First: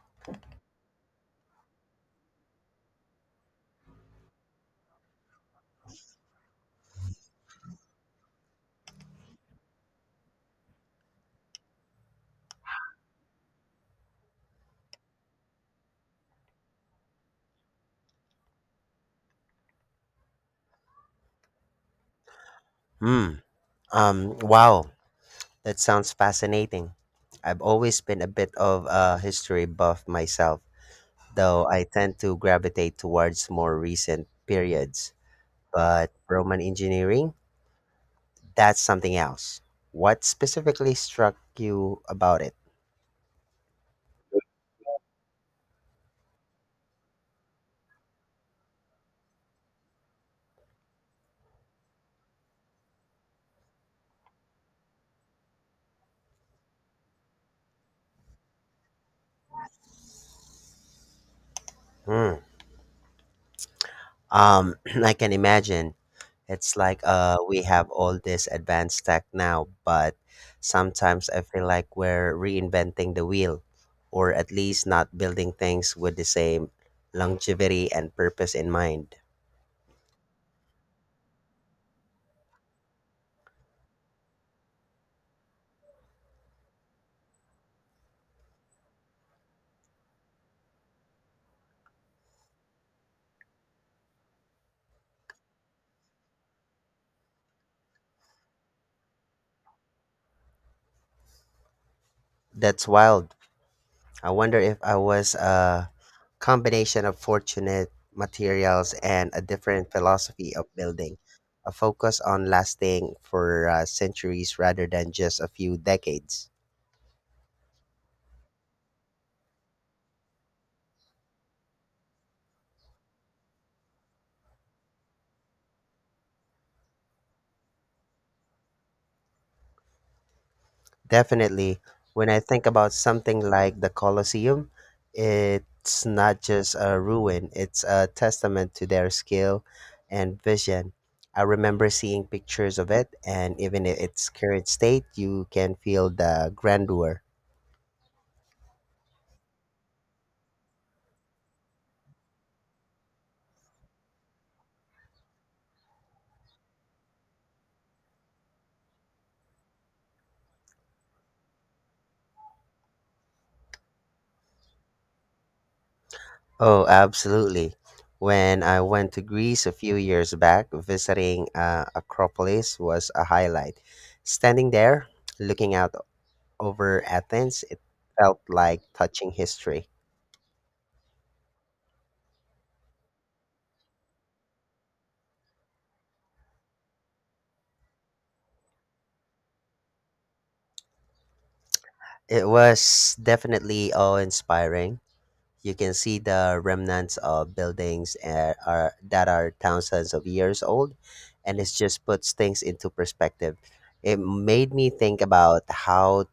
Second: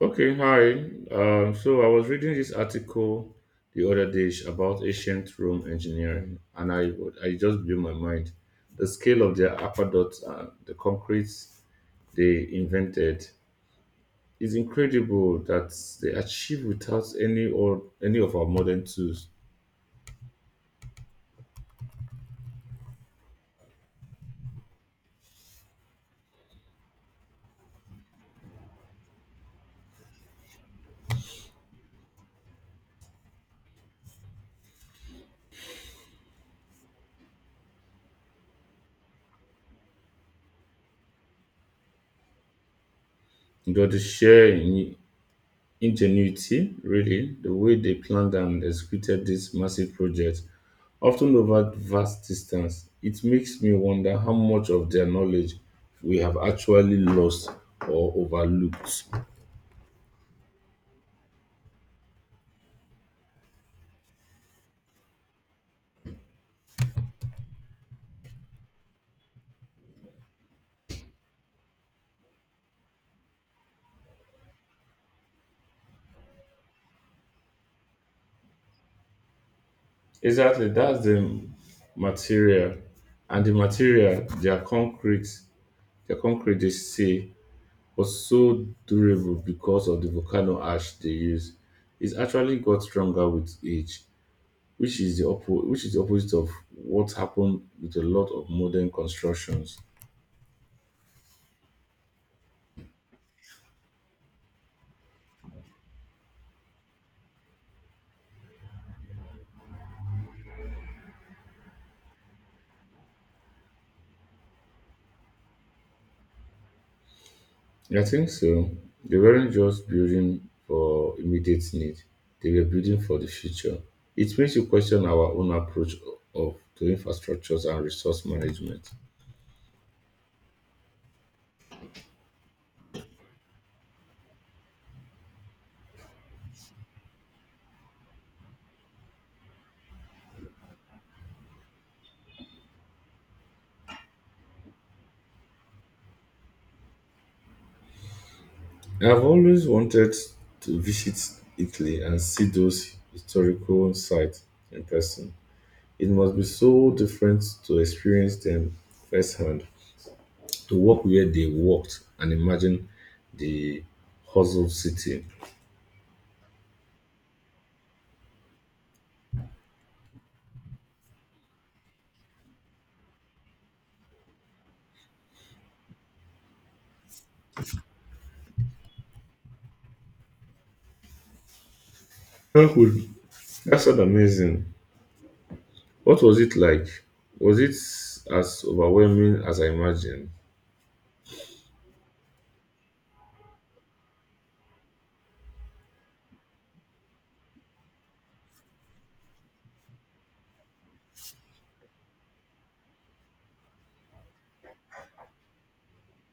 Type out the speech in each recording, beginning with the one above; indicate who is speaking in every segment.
Speaker 1: Okay, hi. So I was reading this article the other day about ancient Rome engineering, and I just blew my mind. The scale of their aqueducts and the concrete they invented is incredible that they achieved without any of our modern tools.
Speaker 2: Mm, wow, that sounds fascinating. I've always been a bit of a history buff myself, though I tend to gravitate towards more recent periods. But Roman engineering, that's something else. What specifically struck you about it?
Speaker 1: You know, the sheer ingenuity, really, the way they planned and executed this massive project, often over vast distance. It makes me wonder how much of their knowledge we have actually lost or overlooked.
Speaker 2: Hmm. Um, I can imagine. It's like we have all this advanced tech now, but sometimes I feel like we're reinventing the wheel, or at least not building things with the same longevity and purpose in mind.
Speaker 1: Exactly, that's the material, and the material their concrete they say was so durable because of the volcano ash they use. It's actually got stronger with age which is the opposite of what happened with a lot of modern constructions.
Speaker 2: That's wild. I wonder if I was a combination of fortunate materials and a different philosophy of building, a focus on lasting for centuries rather than just a few decades.
Speaker 1: I think so. They weren't just building for immediate need; they were building for the future. It makes you question our own approach of to infrastructures and resource management.
Speaker 2: Definitely. When I think about something like the Colosseum, it's not just a ruin, it's a testament to their skill and vision. I remember seeing pictures of it, and even in its current state, you can feel the grandeur.
Speaker 1: I've always wanted to visit Italy and see those historical sites in person. It must be so different to experience them firsthand. To work where they worked and imagine the hustle city.
Speaker 2: Oh, absolutely. When I went to Greece a few years back, visiting Acropolis was a highlight. Standing there, looking out over Athens, it felt like touching history.
Speaker 1: That would that sounds amazing. What was it like? Was it as overwhelming as I imagined?
Speaker 2: It was definitely awe-inspiring. You can see the remnants of buildings that are thousands of years old, and it just puts things into perspective. It made me think about how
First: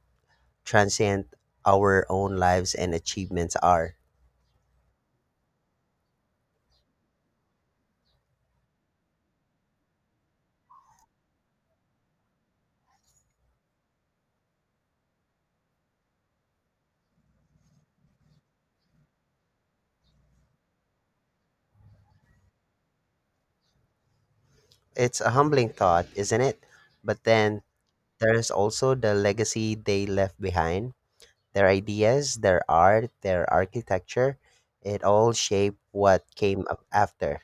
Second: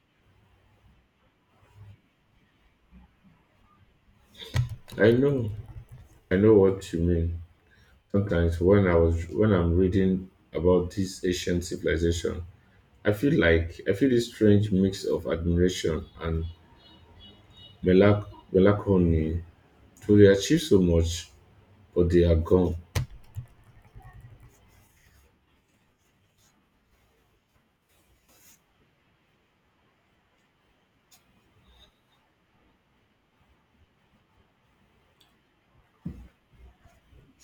Speaker 2: transient our own lives and achievements are.
Speaker 1: I know, I know what you mean. Sometimes when I'm reading about this ancient civilization, I feel this strange mix of admiration and melancholy. To they achieve so much, but they are gone.
Speaker 2: It's a humbling thought, isn't it? But then there is also the legacy they left behind. Their ideas, their art, their architecture, it all shaped what came up after.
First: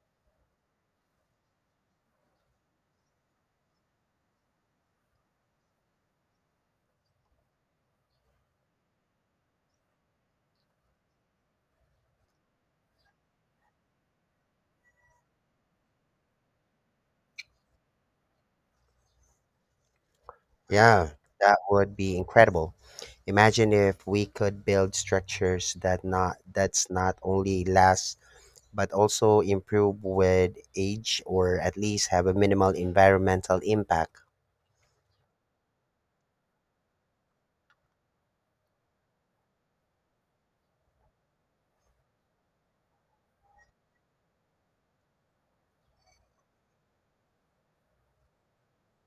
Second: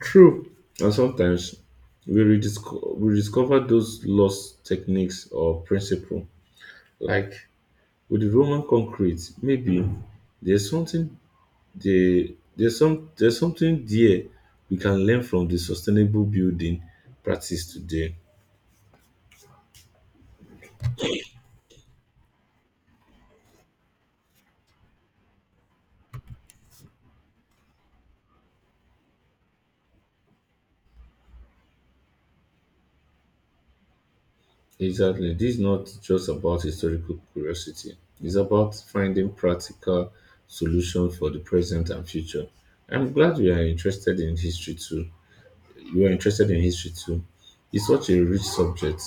Speaker 1: True. And sometimes we rediscover those lost techniques or principle. Like with the Roman concrete, maybe there's something there, there's something there we can learn from the sustainable building practice today.
Speaker 2: Yeah, that would be incredible. Imagine if we could build structures that not only last but also improve with age, or at least have a minimal environmental impact.
Speaker 1: Exactly. This is not just about historical curiosity. It's about finding practical solutions for the present and future. I'm glad we are interested in history too. You were interested in history too. It's such a rich subject.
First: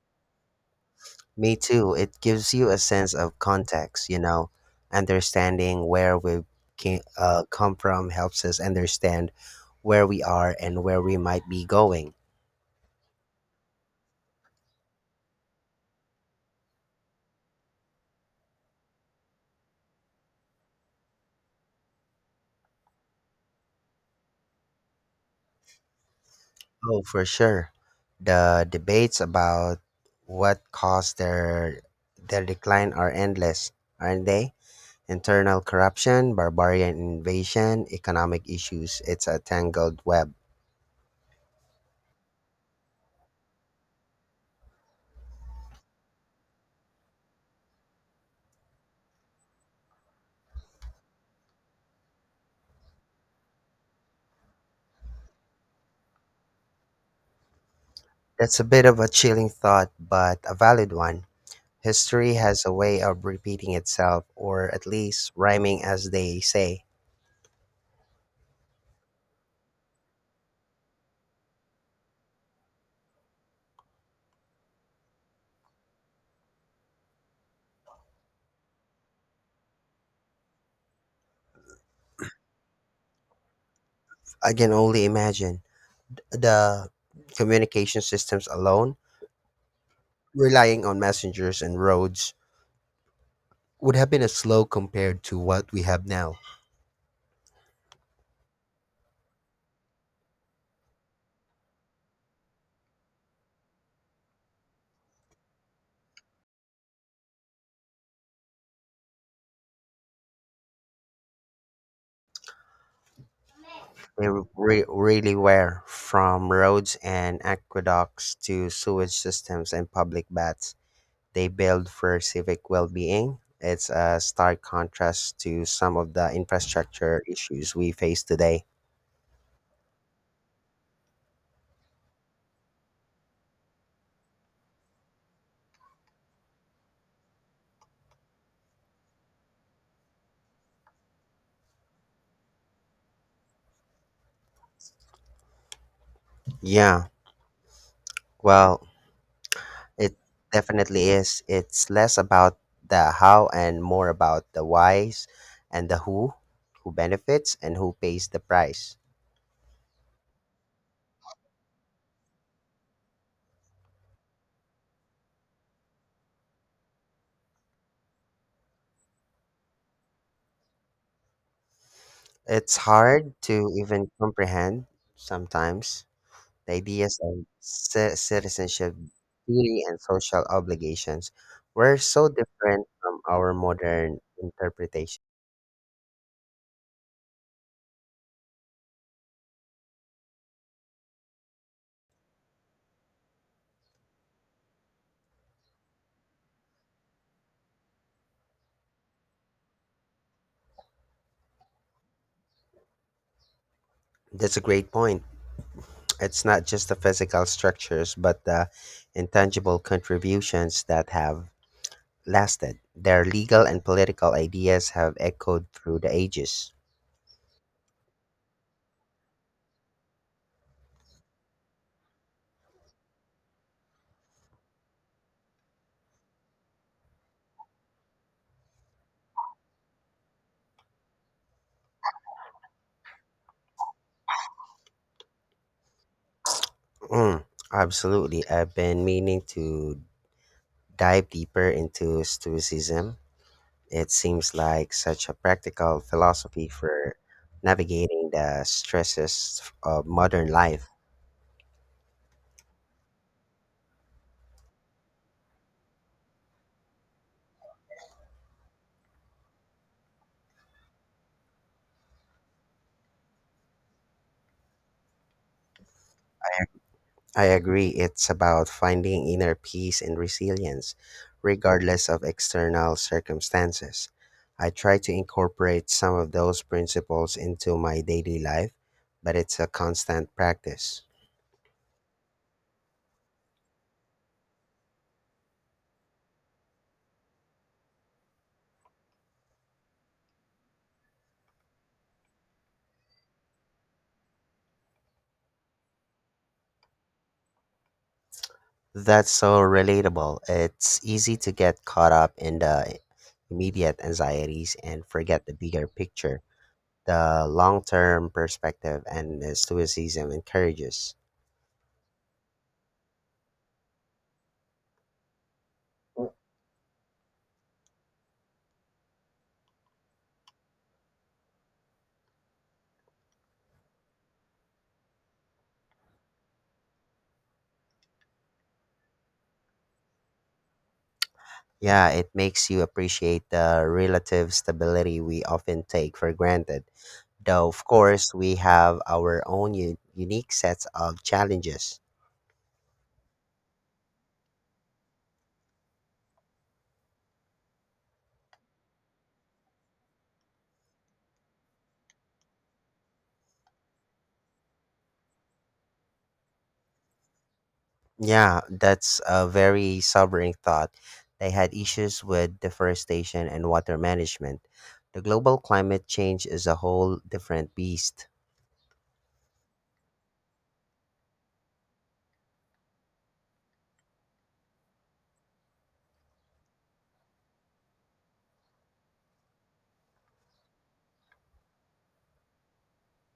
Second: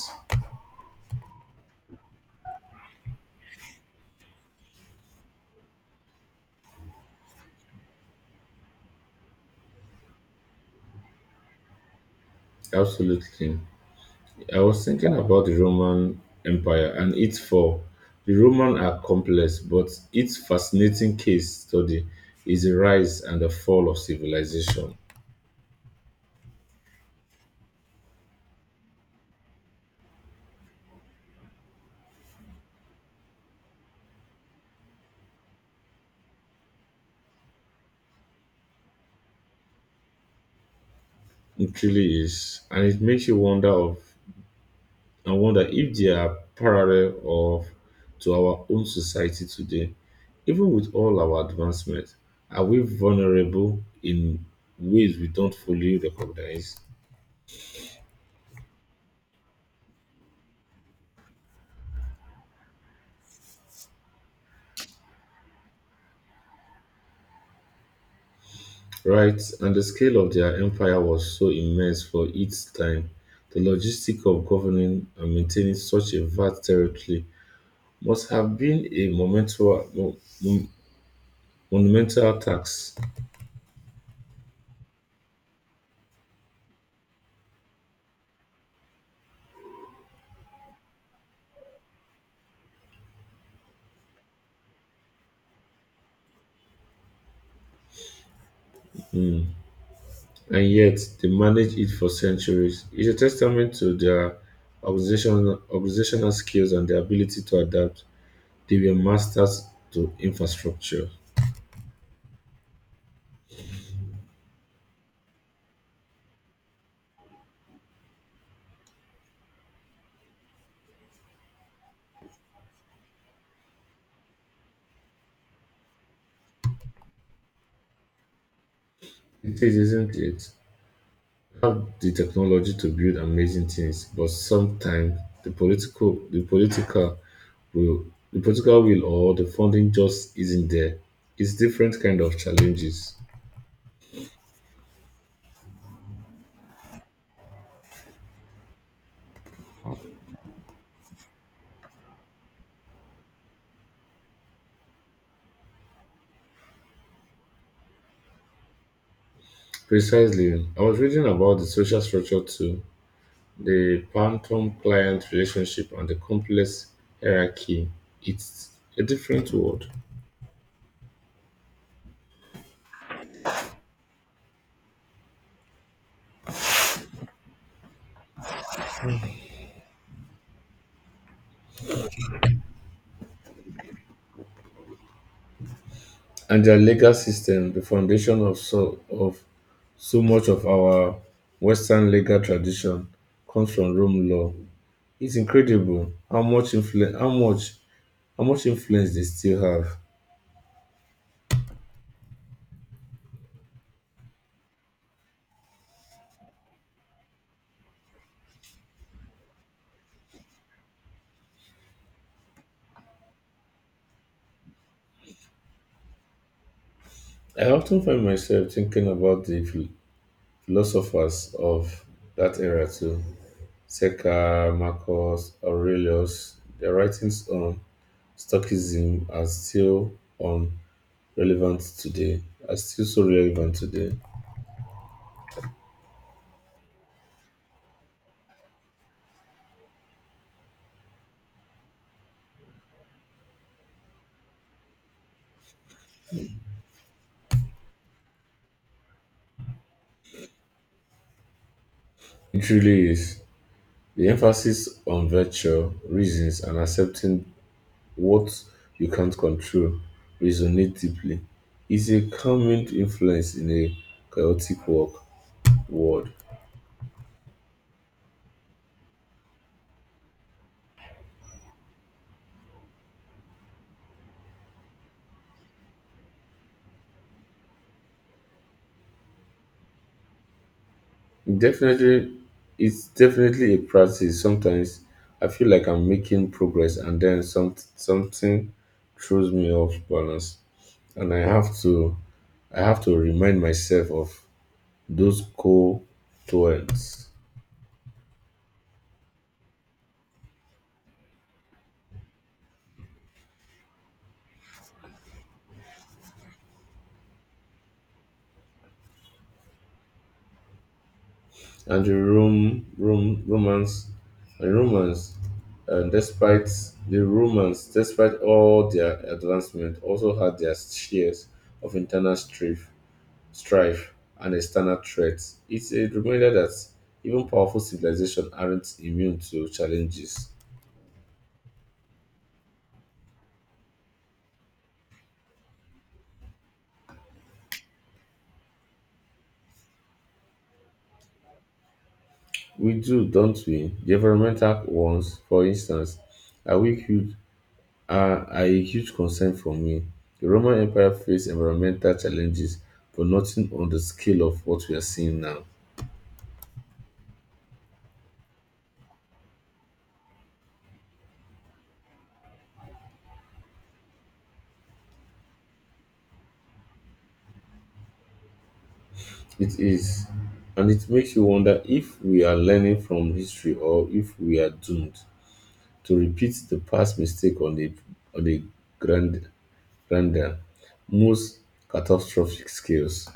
Speaker 2: Me too. It gives you a sense of context, you know, understanding where we come from helps us understand where we are and where we might be going.
Speaker 1: Absolutely. I was thinking about the Roman Empire and its fall. The Roman are complex, but its fascinating case study is the rise and the fall of civilization.
Speaker 2: Oh, for sure. The debates about what caused their decline are endless, aren't they? Internal corruption, barbarian invasion, economic issues, it's a tangled web.
Speaker 1: It really is. And it makes you wonder of I wonder if they are parallel of to our own society today. Even with all our advancements, are we vulnerable in ways we don't fully recognize?
Speaker 2: That's a bit of a chilling thought, but a valid one. History has a way of repeating itself, or at least rhyming as they say.
Speaker 1: Right, and the scale of their empire was so immense for its time. The logistic of governing and maintaining such a vast territory must have been a monumental task.
Speaker 2: I can only imagine. The communication systems alone, relying on messengers and roads, would have been a slow compared to what we have now.
Speaker 1: Hmm. And yet they managed it for centuries. It's a testament to their organizational skills and their ability to adapt. They were masters to infrastructure.
Speaker 2: We really were, from roads and aqueducts to sewage systems and public baths. They build for civic well-being. It's a stark contrast to some of the infrastructure issues we face today.
Speaker 1: It is, isn't it? We have the technology to build amazing things, but sometimes will, the political will or the funding just isn't there. It's different kind of challenges.
Speaker 2: Yeah. Well, it definitely is. It's less about the how and more about the whys and the who benefits and who pays the price.
Speaker 1: Precisely. I was reading about the social structure too. The phantom-client relationship and the complex hierarchy, it's a different world.
Speaker 2: It's hard to even comprehend sometimes. The ideas of citizenship, duty, and social obligations were so different from our modern interpretation.
Speaker 1: And their legal system, the foundation of so much of our Western legal tradition comes from Rome law. It's incredible how much influence they still have.
Speaker 2: That's a great point. It's not just the physical structures, but the intangible contributions that have lasted. Their legal and political ideas have echoed through the ages.
Speaker 1: I often find myself thinking about the philosophers of that era too. Seca, Marcus, Aurelius, their writings on Stockism um relevant today are still so relevant today.
Speaker 2: Mm, absolutely. I've been meaning to dive deeper into Stoicism. It seems like such a practical philosophy for navigating the stresses of modern life.
Speaker 1: It really is. The emphasis on virtue, reasons, and accepting what you can't control resonate deeply. It's a calming influence in a chaotic work world.
Speaker 2: I agree. It's about finding inner peace and resilience, regardless of external circumstances. I try to incorporate some of those principles into my daily life, but it's a constant practice.
Speaker 1: Definitely, it's definitely a practice. Sometimes I feel like I'm making progress, and then something throws me off balance, and I have to remind myself of those core thoughts
Speaker 2: That's so relatable. It's easy to get caught up in the immediate anxieties and forget the bigger picture, the long term perspective, and stoicism encourages.
Speaker 1: and the romance and romance. And despite the Romans, despite all their advancement, also had their shares of internal strife strife, and external threats. It's a reminder that even powerful civilizations aren't immune to challenges.
Speaker 2: Yeah, it makes you appreciate the relative stability we often take for granted. Though, of course, we have our own unique sets of challenges.
Speaker 1: We do, don't we? The environmental ones, for instance, are, we huge, are a huge concern for me. The Roman Empire faced environmental challenges, but nothing on the scale of what we are seeing now.
Speaker 2: Yeah, that's a very sobering thought. They had issues with deforestation and water management. The global climate change is a whole different beast.
Speaker 1: It is, and it makes you wonder if we are learning from history or if we are doomed to repeat the past mistake on a grand Randall, most catastrophic skills.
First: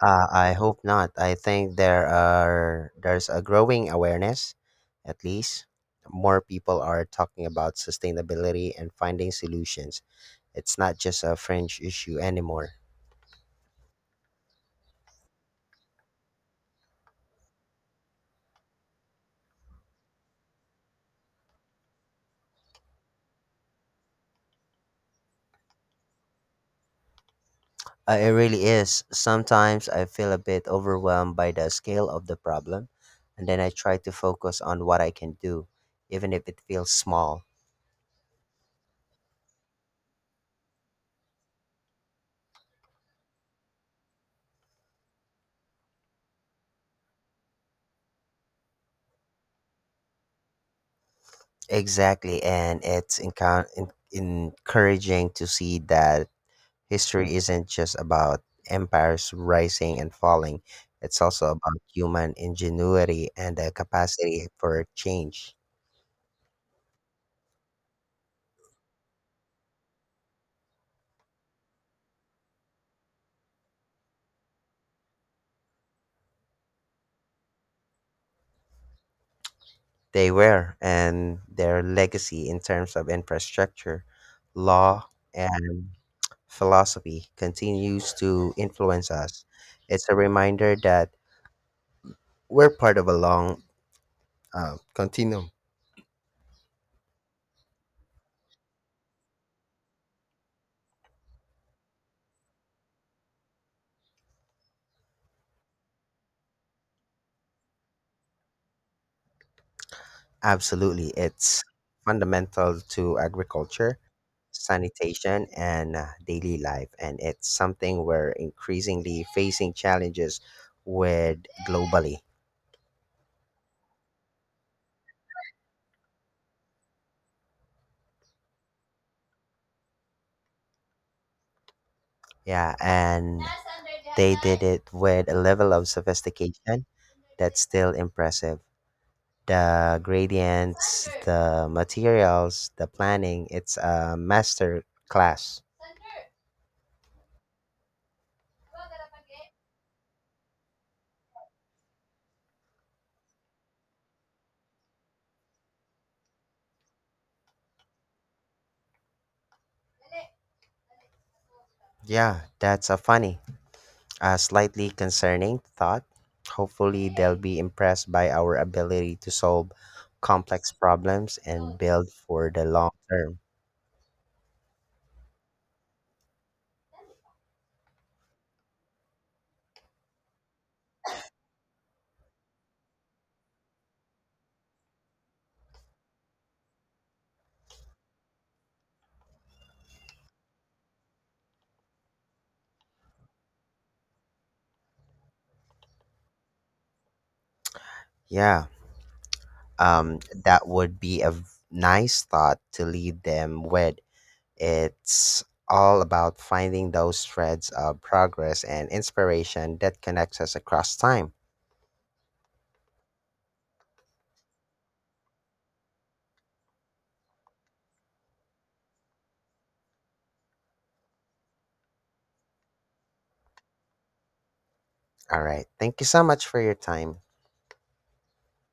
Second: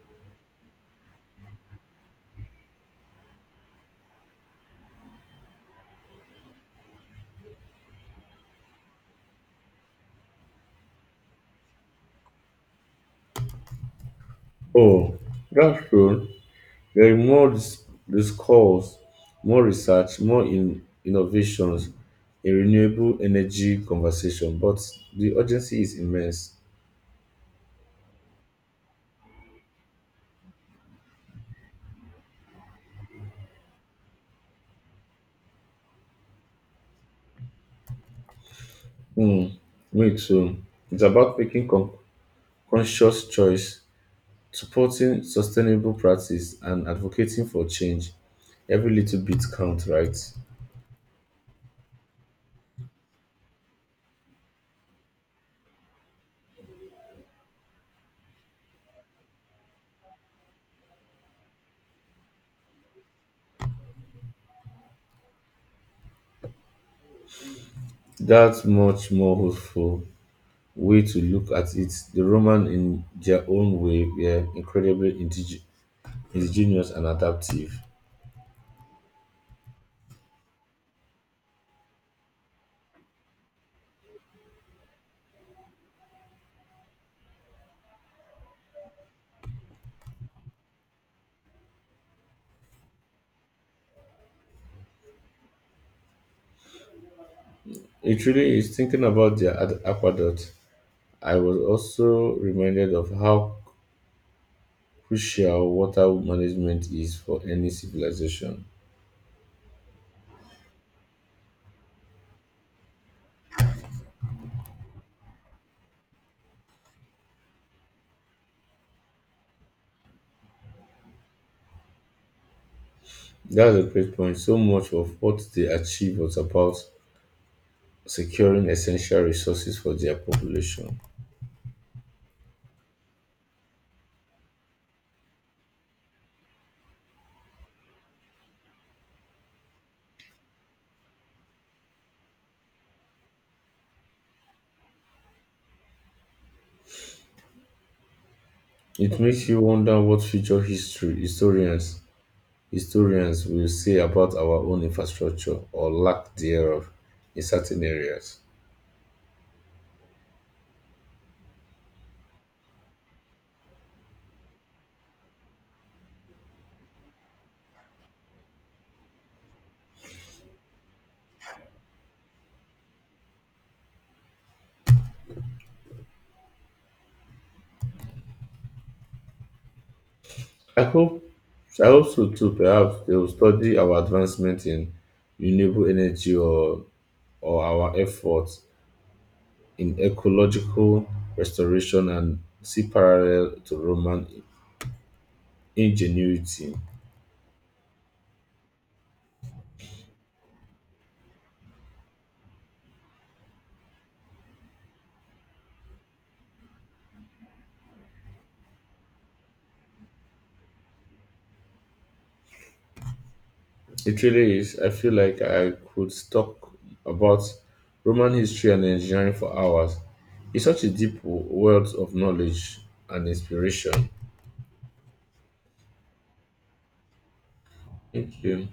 Speaker 2: I hope not. I think there's a growing awareness, at least more people are talking about sustainability and finding solutions. It's not just a fringe issue anymore.
Speaker 1: Oh, that's true. There is more discourse, more research, more innovations in renewable energy conversation, but the urgency is immense.
Speaker 2: It really is. Sometimes I feel a bit overwhelmed by the scale of the problem, and then I try to focus on what I can do, even if it feels small.
Speaker 1: Hmm, me too. It's about making conscious choice, supporting sustainable practice, and advocating for change. Every little bit counts, right?
Speaker 2: Exactly, and it's encouraging to see that history isn't just about empires rising and falling, it's also about human ingenuity and the capacity for change.
Speaker 1: That's much more hopeful way to look at it, the Romans, in their own way, were incredibly ingenious and adaptive.
Speaker 2: They were, and their legacy in terms of infrastructure, law, and philosophy continues to influence us. It's a reminder that we're part of a long continue.
Speaker 1: It really is thinking about their aqueduct. I was also reminded of how crucial water management is for any civilization.
Speaker 2: Absolutely. It's fundamental to agriculture, sanitation, and daily life. And it's something we're increasingly facing challenges with globally.
Speaker 1: That's a great point. So much of what they achieved was about securing essential resources for their population.
Speaker 2: Yeah. And they did it with a level of sophistication that's still impressive. The gradients, the materials, the planning, it's a master class.
Speaker 1: It makes you wonder what future history historians Historians will say about our own infrastructure or lack thereof in certain areas.
Speaker 2: Yeah, that's a funny. A slightly concerning thought. Hopefully, they'll be impressed by our ability to solve complex problems and build for the long term.
Speaker 1: I hope I hope so too. Perhaps they will study our advancement in renewable energy or our efforts in ecological restoration and see parallel to Roman ingenuity.
Speaker 2: Yeah, um, that would be a nice thought to leave them with. It's all about finding those threads of progress and inspiration that connects us across time.
Speaker 1: It really is. I feel like I could talk about Roman history and engineering for hours. It's such a deep wealth of knowledge and inspiration.
Speaker 2: All right, thank you so much for your time.
Speaker 1: Thank you.